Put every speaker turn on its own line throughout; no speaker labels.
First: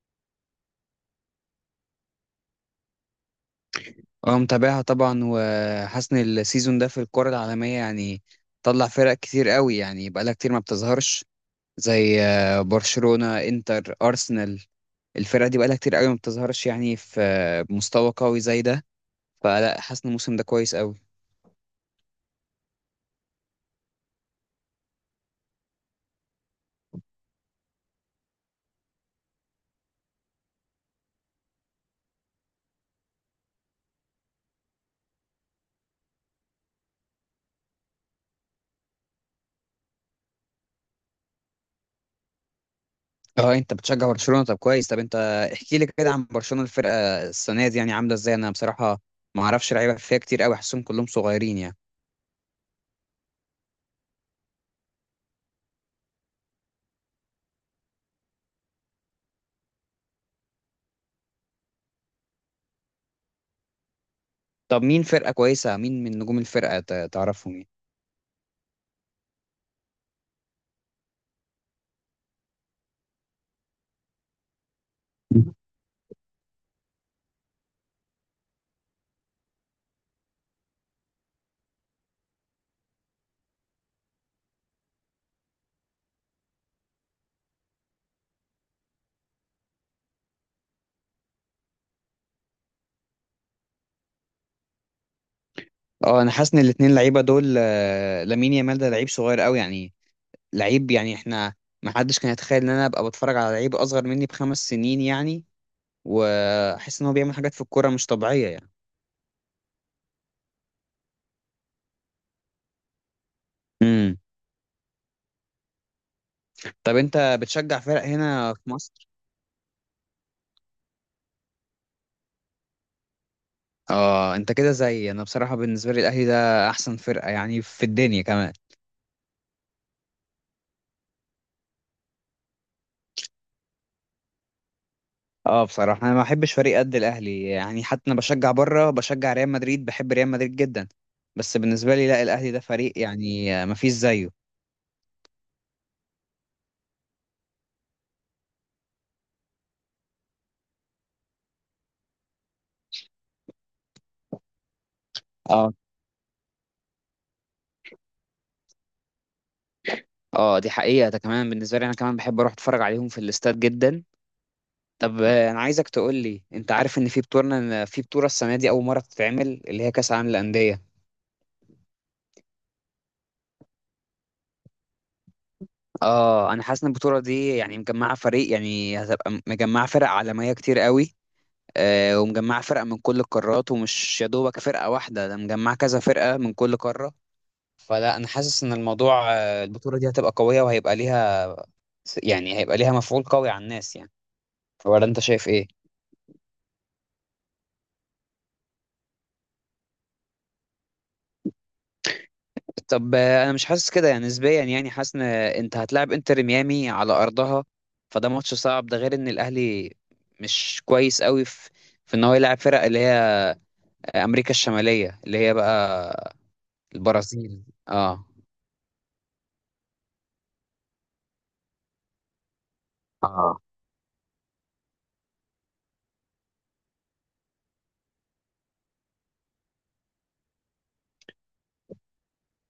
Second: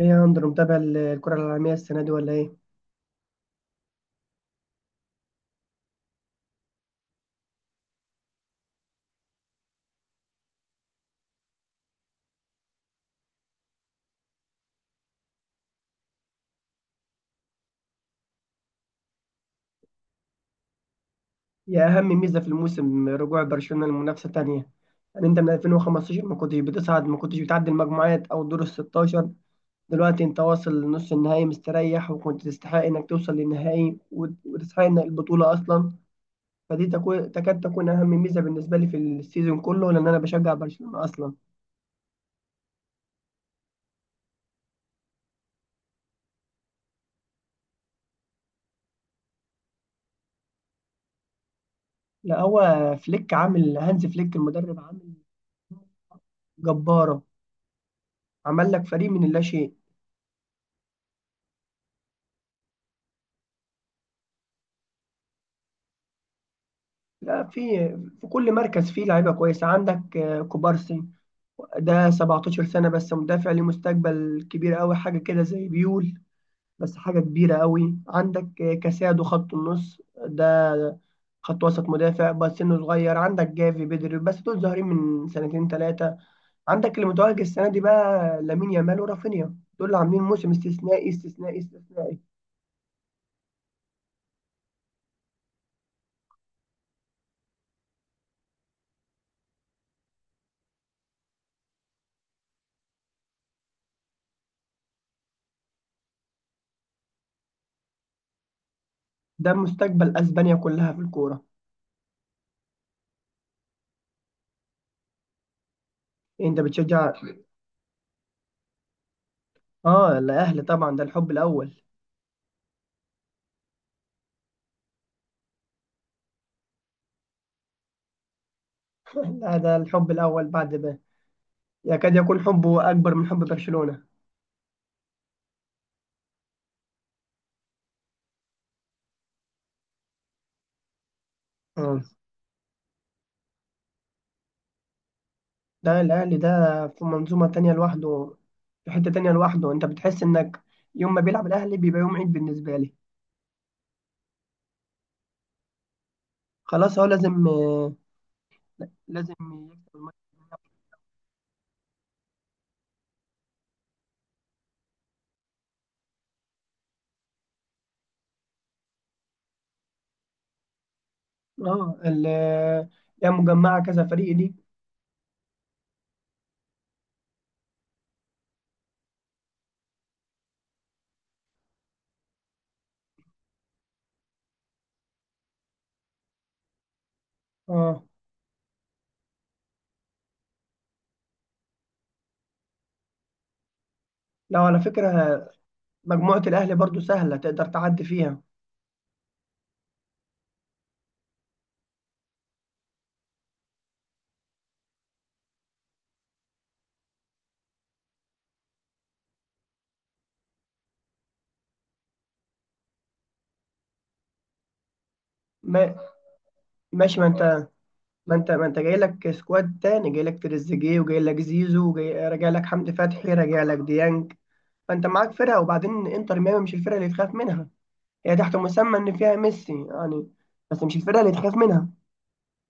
ايه يا اندرو، متابع الكرة العالمية السنة دي ولا ايه؟
اه متابعها طبعا، وحاسس ان السيزون ده في الكرة العالمية يعني طلع فرق كتير قوي، يعني بقالها كتير ما بتظهرش، زي برشلونة، انتر، ارسنال. الفرق دي بقالها كتير قوي ما بتظهرش يعني في مستوى قوي زي ده. فلا، حاسس ان الموسم ده كويس قوي.
يا أهم ميزة في الموسم رجوع برشلونة لمنافسة تانية، يعني أنت من 2015 ما كنتش بتصعد، ما كنتش بتعدي المجموعات أو الدور ال 16، دلوقتي أنت واصل لنص النهائي مستريح، وكنت تستحق إنك توصل للنهائي وتستحق إنك البطولة أصلا، فدي تكاد تكون أهم ميزة بالنسبة لي في السيزون كله، لأن أنا بشجع برشلونة أصلا.
اه انت بتشجع برشلونة؟ طب كويس. طب انت احكي لي كده عن برشلونة، الفرقة السنة دي يعني عاملة ازاي؟ انا بصراحة ما اعرفش لعيبة فيها كتير قوي، حاسسهم كلهم صغيرين يعني.
لا، هو فليك عامل هانز فليك المدرب عامل جبارة، عمل لك فريق من اللاشيء.
طب مين فرقة كويسة؟ مين من نجوم الفرقة
لا،
تعرفهم
في
يعني؟
في كل مركز فيه لعيبه كويسه. عندك كوبارسي، ده 17 سنه بس، مدافع ليه مستقبل كبير قوي، حاجه كده زي بيول، بس حاجه كبيره قوي. عندك كاسادو، خط النص ده، خط وسط مدافع بس سنه صغير. عندك جافي، بدري، بس دول ظاهرين من سنتين ثلاثه. عندك اللي متوهج السنه دي بقى، لامين يامال ورافينيا، دول اللي عاملين موسم استثنائي استثنائي استثنائي.
اه انا حاسس ان الاتنين لعيبه دول، لامين يامال ده لعيب صغير قوي يعني. لعيب يعني احنا، ما حدش كان يتخيل ان انا ابقى بتفرج على لعيب اصغر مني بخمس سنين يعني. واحس ان هو بيعمل حاجات في الكوره مش طبيعيه يعني.
ده مستقبل اسبانيا كلها في الكوره.
امم
إيه، انت
طب
بتشجع؟
انت بتشجع فرق هنا في مصر؟
اه، الاهلي طبعا، ده الحب الاول.
اه انت كده زي انا. بصراحه بالنسبه لي، الاهلي ده احسن فرقه يعني في الدنيا كمان.
هذا الحب الأول بعد به، يكاد يكون حبه أكبر من حب برشلونة.
اه بصراحه انا ما بحبش فريق قد الاهلي يعني، حتى انا بشجع بره، بشجع ريال مدريد، بحب ريال مدريد جدا. بس بالنسبه
آه.
لي، لا، الاهلي ده فريق يعني ما فيش زيه.
ده الأهلي ده، في منظومة تانية لوحده، في حتة تانية لوحده. أنت بتحس إنك يوم ما بيلعب الأهلي بيبقى يوم عيد بالنسبة لي.
اه،
خلاص، هو لازم يكسب الماتش.
اه، دي حقيقة. ده كمان بالنسبة لي، انا كمان بحب اروح اتفرج عليهم في الاستاد جدا. طب انا عايزك تقول لي، انت عارف ان في بطولة، في بطولة السنة دي اول مرة تتعمل، اللي هي كأس العالم للأندية؟
اه، هي مجمعة كذا فريق دي.
اه انا حاسس ان البطولة دي يعني مجمعة فريق، يعني هتبقى مجمعة فرق عالمية كتير قوي. آه، ومجمعة فرق من كل القارات، ومش يا دوبك فرقة واحدة، ده مجمعة كذا فرقة من كل قارة.
اه،
فلا، انا حاسس ان الموضوع، البطولة دي هتبقى قوية، وهيبقى ليها، يعني هيبقى ليها مفعول قوي على الناس يعني.
لو على
ولا
فكرة
انت شايف ايه؟
مجموعة الأهلي برضو سهلة، تقدر تعدي فيها.
طب انا مش حاسس كده يعني. نسبيا يعني، حاسس ان انت هتلعب انتر ميامي على ارضها، فده ماتش صعب. ده غير ان الاهلي مش كويس قوي في، في ان هو يلعب فرق اللي هي امريكا الشماليه، اللي هي
ما
بقى
ماشي، ما أنت
البرازيل. اه،
ما انت ما انت جاي لك سكواد تاني، جاي لك تريزيجيه، وجاي لك زيزو، وجاي راجع لك حمدي فتحي،
اه،
راجع لك ديانج. فانت معاك فرقه. وبعدين انتر ميامي مش الفرقه اللي تخاف منها، هي تحت مسمى ان فيها ميسي يعني، بس مش الفرقه اللي تخاف منها.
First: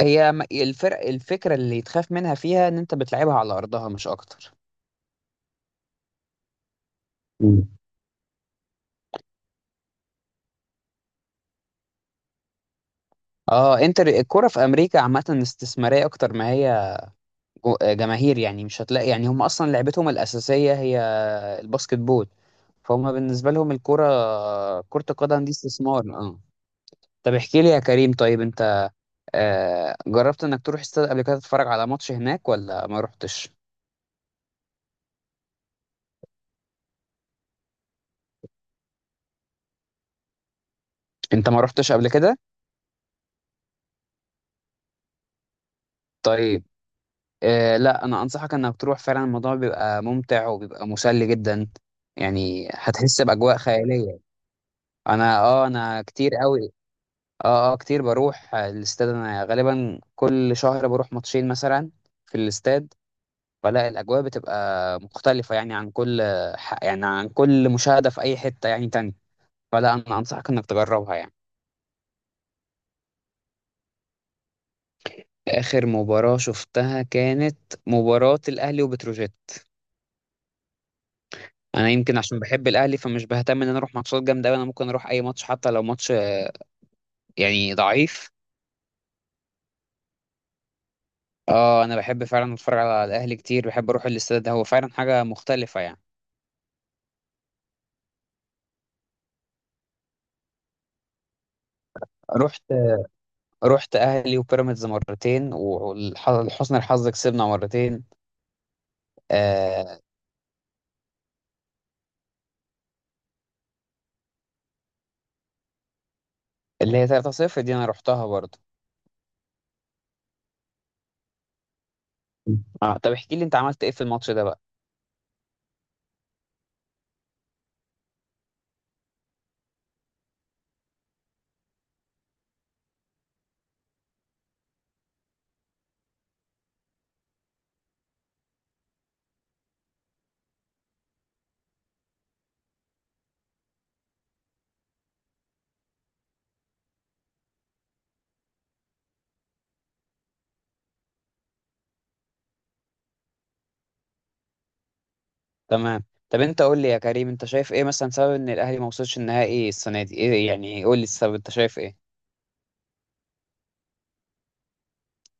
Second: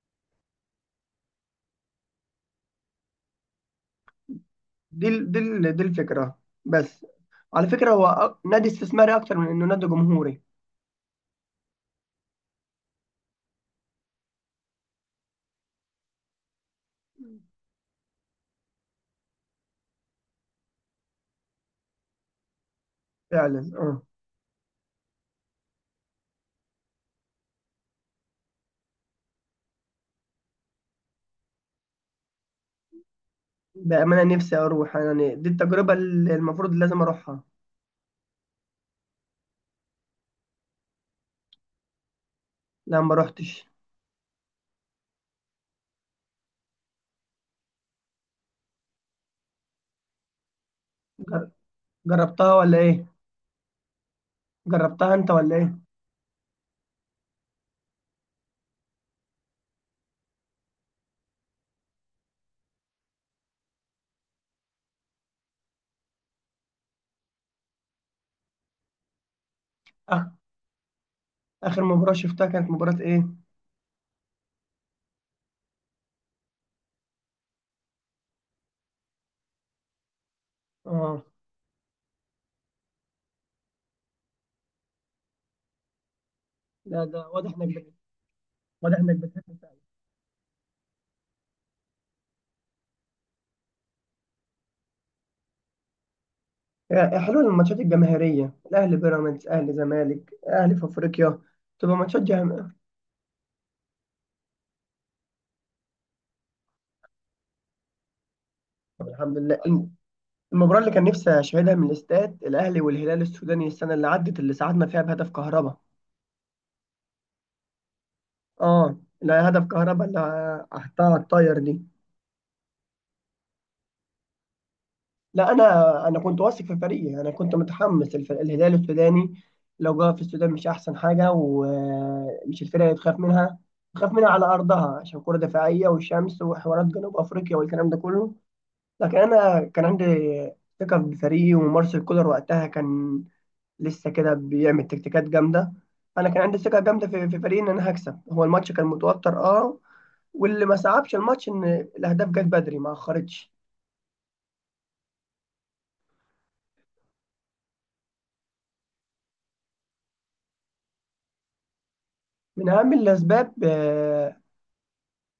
هي الفرق، الفكرة اللي يتخاف منها فيها ان انت بتلعبها على ارضها، مش اكتر.
دي الفكره بس. على
مم.
فكره، هو نادي استثماري اكتر من انه نادي جمهوري.
اه انتر، الكرة في امريكا عامة استثمارية اكتر ما هي جماهير يعني. مش هتلاقي يعني، هم اصلا لعبتهم الاساسيه هي الباسكت بول. فهم بالنسبه لهم
فعلا. اه،
الكره، كره القدم دي استثمار. اه، طب احكي لي يا كريم، طيب انت جربت انك تروح استاد قبل كده تتفرج على ماتش هناك، ولا ما رحتش؟
بامانه نفسي اروح، يعني دي التجربه اللي المفروض لازم اروحها.
انت ما رحتش قبل كده؟
لا، ما روحتش.
طيب، لا، انا انصحك انك تروح فعلا. الموضوع بيبقى ممتع وبيبقى مسلي
جر-
جدا.
جربتها
يعني
ولا ايه؟
هتحس باجواء خياليه.
جربتها انت
انا
ولا
اه،
ايه؟
انا كتير قوي، اه، اه، كتير بروح الاستاد. انا غالبا كل شهر بروح ماتشين مثلا في الاستاد. فلا، الاجواء بتبقى مختلفه يعني عن كل يعني عن كل مشاهده في اي حته يعني تاني. فلا، انا
آخ-
انصحك انك تجربها يعني.
اخر مباراه شفتها كانت مباراه ايه؟
اخر مباراه شفتها كانت مباراه الاهلي وبتروجيت.
اه،
انا يمكن عشان بحب الاهلي، فمش بهتم ان انا اروح ماتشات جامده أوي، انا ممكن اروح اي ماتش حتى لو ماتش
لا، ده
يعني ضعيف.
واضح انك بتحب فعلا.
اه، انا بحب فعلا اتفرج على الاهلي كتير، بحب اروح الاستاد، ده هو فعلا حاجه مختلفه يعني.
يعني حلو الماتشات الجماهيرية، الأهلي بيراميدز، أهلي زمالك، أهلي في أفريقيا، تبقى
رحت رحت اهلي وبيراميدز مرتين، ولحسن الحظ كسبنا مرتين.
طب الحمد لله.
آه،
المباراة اللي كان نفسي أشاهدها من الاستاد، الأهلي والهلال السوداني السنة اللي عدت، اللي ساعدنا فيها بهدف كهربا.
اللي هي 3-0 دي انا رحتها برضو.
اه، لا، هدف كهربا اللي حطها على الطاير دي.
اه، طب احكي لي انت عملت ايه في الماتش ده بقى؟
لا، انا كنت واثق في فريقي. انا كنت متحمس، الهلال السوداني لو جه في السودان مش احسن حاجه، ومش الفرقه اللي تخاف منها، تخاف منها على ارضها عشان كره دفاعيه، والشمس، وحوارات جنوب افريقيا والكلام ده كله. لكن انا كان عندي ثقه بفريقي، ومارسيل كولر وقتها كان لسه كده بيعمل تكتيكات جامده. انا كان عندي ثقه جامده في فريقي ان انا هكسب. هو الماتش كان متوتر اه، واللي ما صعبش الماتش ان الاهداف جت بدري، ما اخرتش.
تمام. طب انت قول لي يا كريم، انت شايف ايه مثلا سبب ان الاهلي ما وصلش النهائي السنه دي؟ ايه يعني؟ قول لي السبب. انت شايف ايه؟
من اهم الاسباب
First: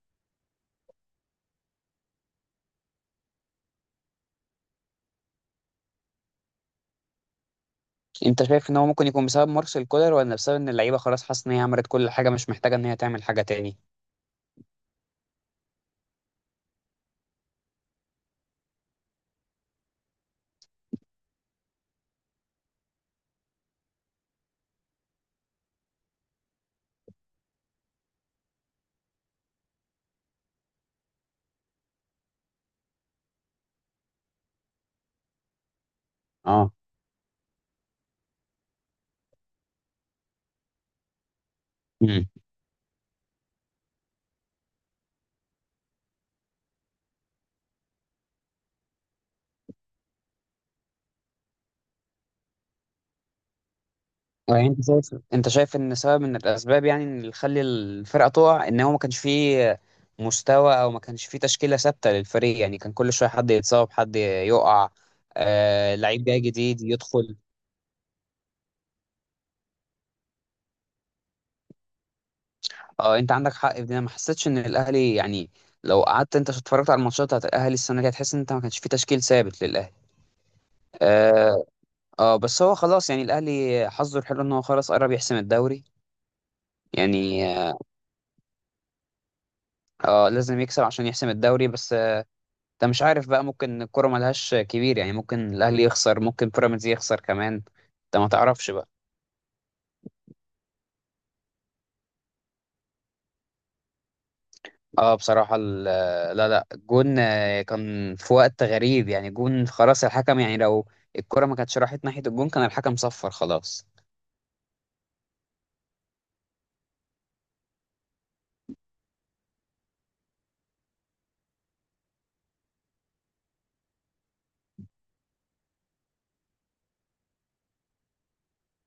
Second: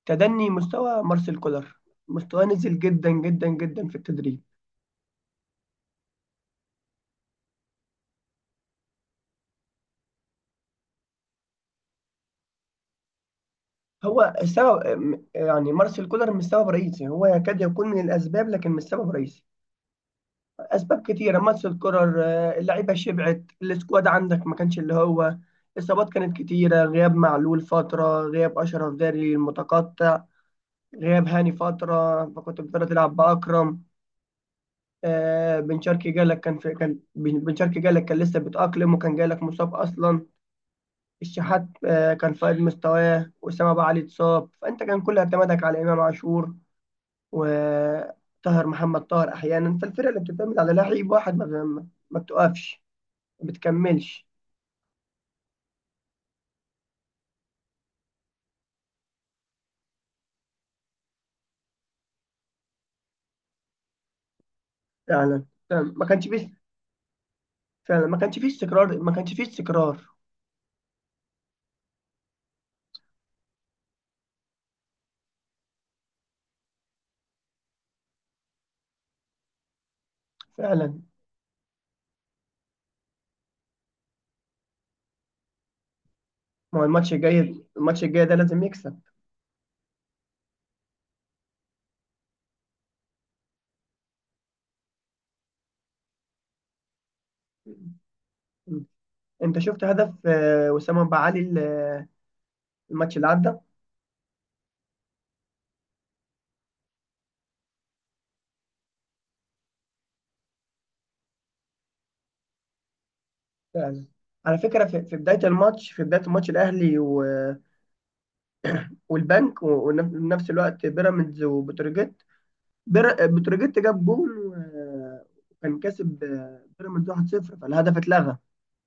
تدني مستوى مارسيل كولر، مستواه نزل جدا جدا جدا في التدريب.
انت شايف ان هو ممكن يكون بسبب مارسيل كولر، ولا بسبب ان اللعيبه خلاص حاسه ان هي عملت كل حاجه، مش محتاجه ان هي تعمل حاجه تاني؟
هو السبب يعني مارسيل كولر مش سبب رئيسي، هو يكاد يكون من الاسباب لكن مش سبب رئيسي. اسباب كتيره. مارسيل كولر، اللعيبه شبعت السكواد، عندك ما كانش اللي هو اصابات كانت كتيره، غياب معلول فتره، غياب اشرف داري المتقطع، غياب هاني فتره، فكنت بتقدر تلعب باكرم. بن شرقي جالك كان
اه.
في، كان بن شرقي جالك كان لسه بيتأقلم، وكان جالك مصاب اصلا. الشحات كان في قد مستواه، وأسامة أبو علي اتصاب، فأنت كان كل اعتمادك على إمام عاشور وطاهر محمد طاهر أحيانا. فالفرقة اللي بتعتمد على لعيب واحد ما بتقفش، ما بتكملش.
يعني انت شايف، انت شايف ان سبب من الاسباب يعني، ان اللي خلي الفرقه تقع، ان هو ما كانش فيه مستوى، او ما كانش فيه تشكيله ثابته للفريق؟ يعني كان كل شويه حد يتصاب، حد يقع،
فعلا، فعلا
آه،
ما
لعيب
كانش
جاي
فيه،
جديد يدخل.
فعلا ما كانش فيه استقرار، ما كانش فيه استقرار.
اه، انت عندك حق في دي. انا ما حسيتش ان الاهلي يعني، لو قعدت انت اتفرجت على الماتشات بتاعت الاهلي السنه دي، هتحس ان انت ما كانش فيه تشكيل ثابت للاهلي.
فعلا.
اه. آه، بس هو خلاص يعني، الاهلي حظه الحلو ان هو خلاص قرب يحسم الدوري.
ما هو الماتش
يعني
الجاي
اه،
الماتش الجاي ده لازم يكسب.
لازم يكسب عشان يحسم الدوري بس. انت مش عارف بقى، ممكن الكرة ملهاش كبير يعني، ممكن الاهلي يخسر، ممكن بيراميدز يخسر كمان، انت ما تعرفش
م.
بقى.
أنت شفت هدف وسام أبو علي، الماتش اللي عدى؟
اه بصراحة لا لا، جون. كان في وقت غريب يعني، جون خلاص الحكم يعني، لو الكرة ما كانتش راحت ناحية الجون كان الحكم صفر خلاص.
فعلا، على فكرة في بداية الماتش الأهلي والبنك، ونفس الوقت بيراميدز وبتروجيت. بتروجيت جاب جول و- وكان كاسب بيراميدز 1-0، فالهدف اتلغى.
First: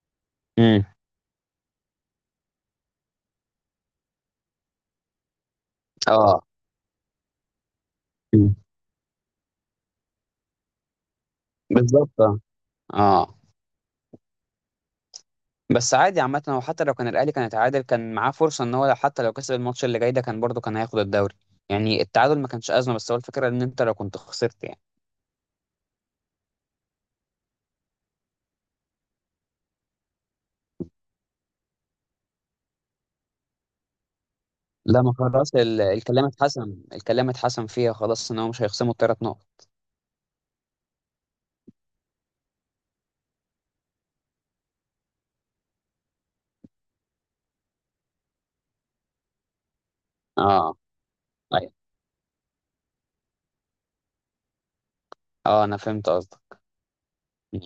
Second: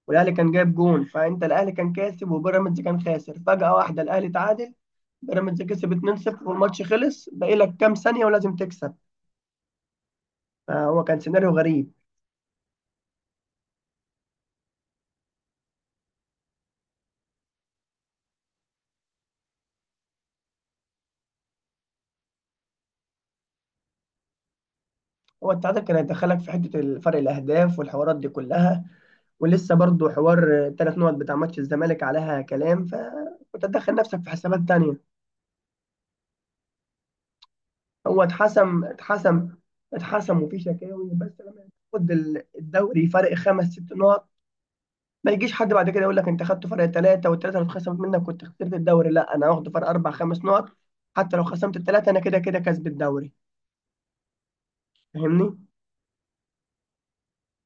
والاهلي كان جايب
امم
جول، فانت الاهلي كان كاسب وبيراميدز كان خاسر، فجأة واحدة الاهلي تعادل، بيراميدز كسب
اه.
2-0 والماتش خلص، باقي لك كام ثانية
مم.
ولازم تكسب. فهو كان سيناريو غريب.
بالظبط، اه. آه. بس عادي عامة، هو حتى لو كان الأهلي كان اتعادل، كان معاه فرصة إن هو لو حتى لو كسب الماتش اللي جاي ده، كان برضه كان هياخد الدوري. يعني التعادل ما كانش أزمة، بس هو الفكرة إن أنت لو كنت خسرت يعني.
هو التعادل كان هيدخلك في حتة فرق الأهداف والحوارات دي كلها، ولسه برضو حوار ثلاث نقط بتاع ماتش الزمالك عليها كلام، فكنت هتدخل نفسك في حسابات
لا،
تانية.
ما خلاص الكلام اتحسم، الكلام اتحسم فيها
هو
خلاص ان هو مش
اتحسم،
هيخصموا الثلاث نقط.
اتحسم اتحسم. وفي شكاوي، بس لما تاخد الدوري فرق خمس ست نقط، ما يجيش حد بعد كده يقول لك انت خدت فرق ثلاثه، والثلاثه اللي اتخصمت منك كنت خسرت الدوري، لا انا هاخد فرق اربع خمس نقط.
اه.
حتى لو
ايوه.
خصمت الثلاثه، انا كده كده كسب الدوري. فاهمني؟
اه انا فهمت قصدك. مم.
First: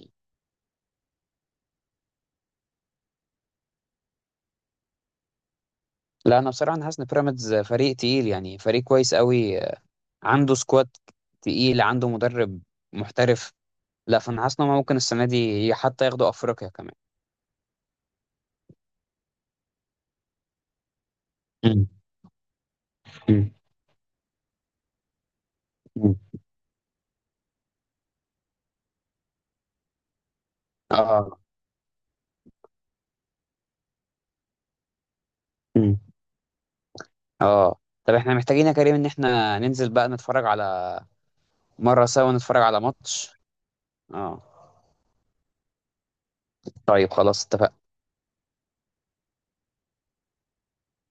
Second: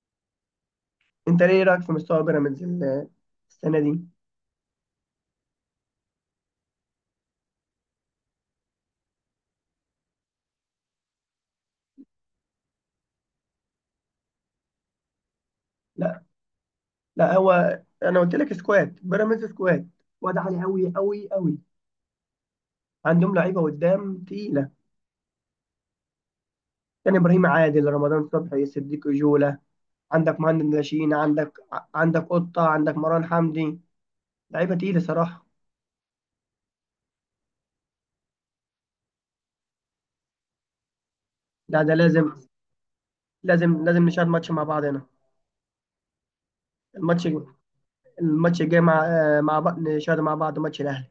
انت ليه رايك في مستوى بيراميدز السنه دي؟
لا انا بصراحه انا حاسس ان بيراميدز فريق تقيل يعني، فريق كويس قوي، عنده سكواد تقيل، عنده مدرب محترف. لا، فانا حاسس ان هم ممكن السنه دي حتى
لا،
ياخدوا افريقيا كمان.
لا، هو انا قلت لك سكواد بيراميدز، سكواد واد عالي قوي قوي قوي.
مم.
عندهم
مم.
لعيبه قدام تقيله،
مم.
كان ابراهيم عادل، رمضان صبحي، صديق جوله. عندك مهند ناشئين،
اه.
عندك قطة، عندك مروان حمدي. لعيبة تقيلة صراحة.
مم. اه، طب احنا محتاجين يا كريم ان احنا ننزل بقى نتفرج على،
لا ده
مره سوا
لازم.
نتفرج على ماتش.
لازم نشاهد
اه،
ماتش مع بعض هنا.
طيب
الماتش
خلاص اتفق.
الماتش الجاي مع بعض، نشاهد مع بعض ماتش الأهلي.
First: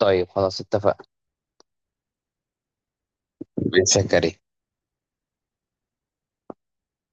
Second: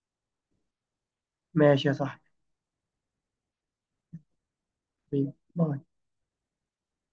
طيب خلاص اتفق.
ماشي يا صاحبي.
بن سكري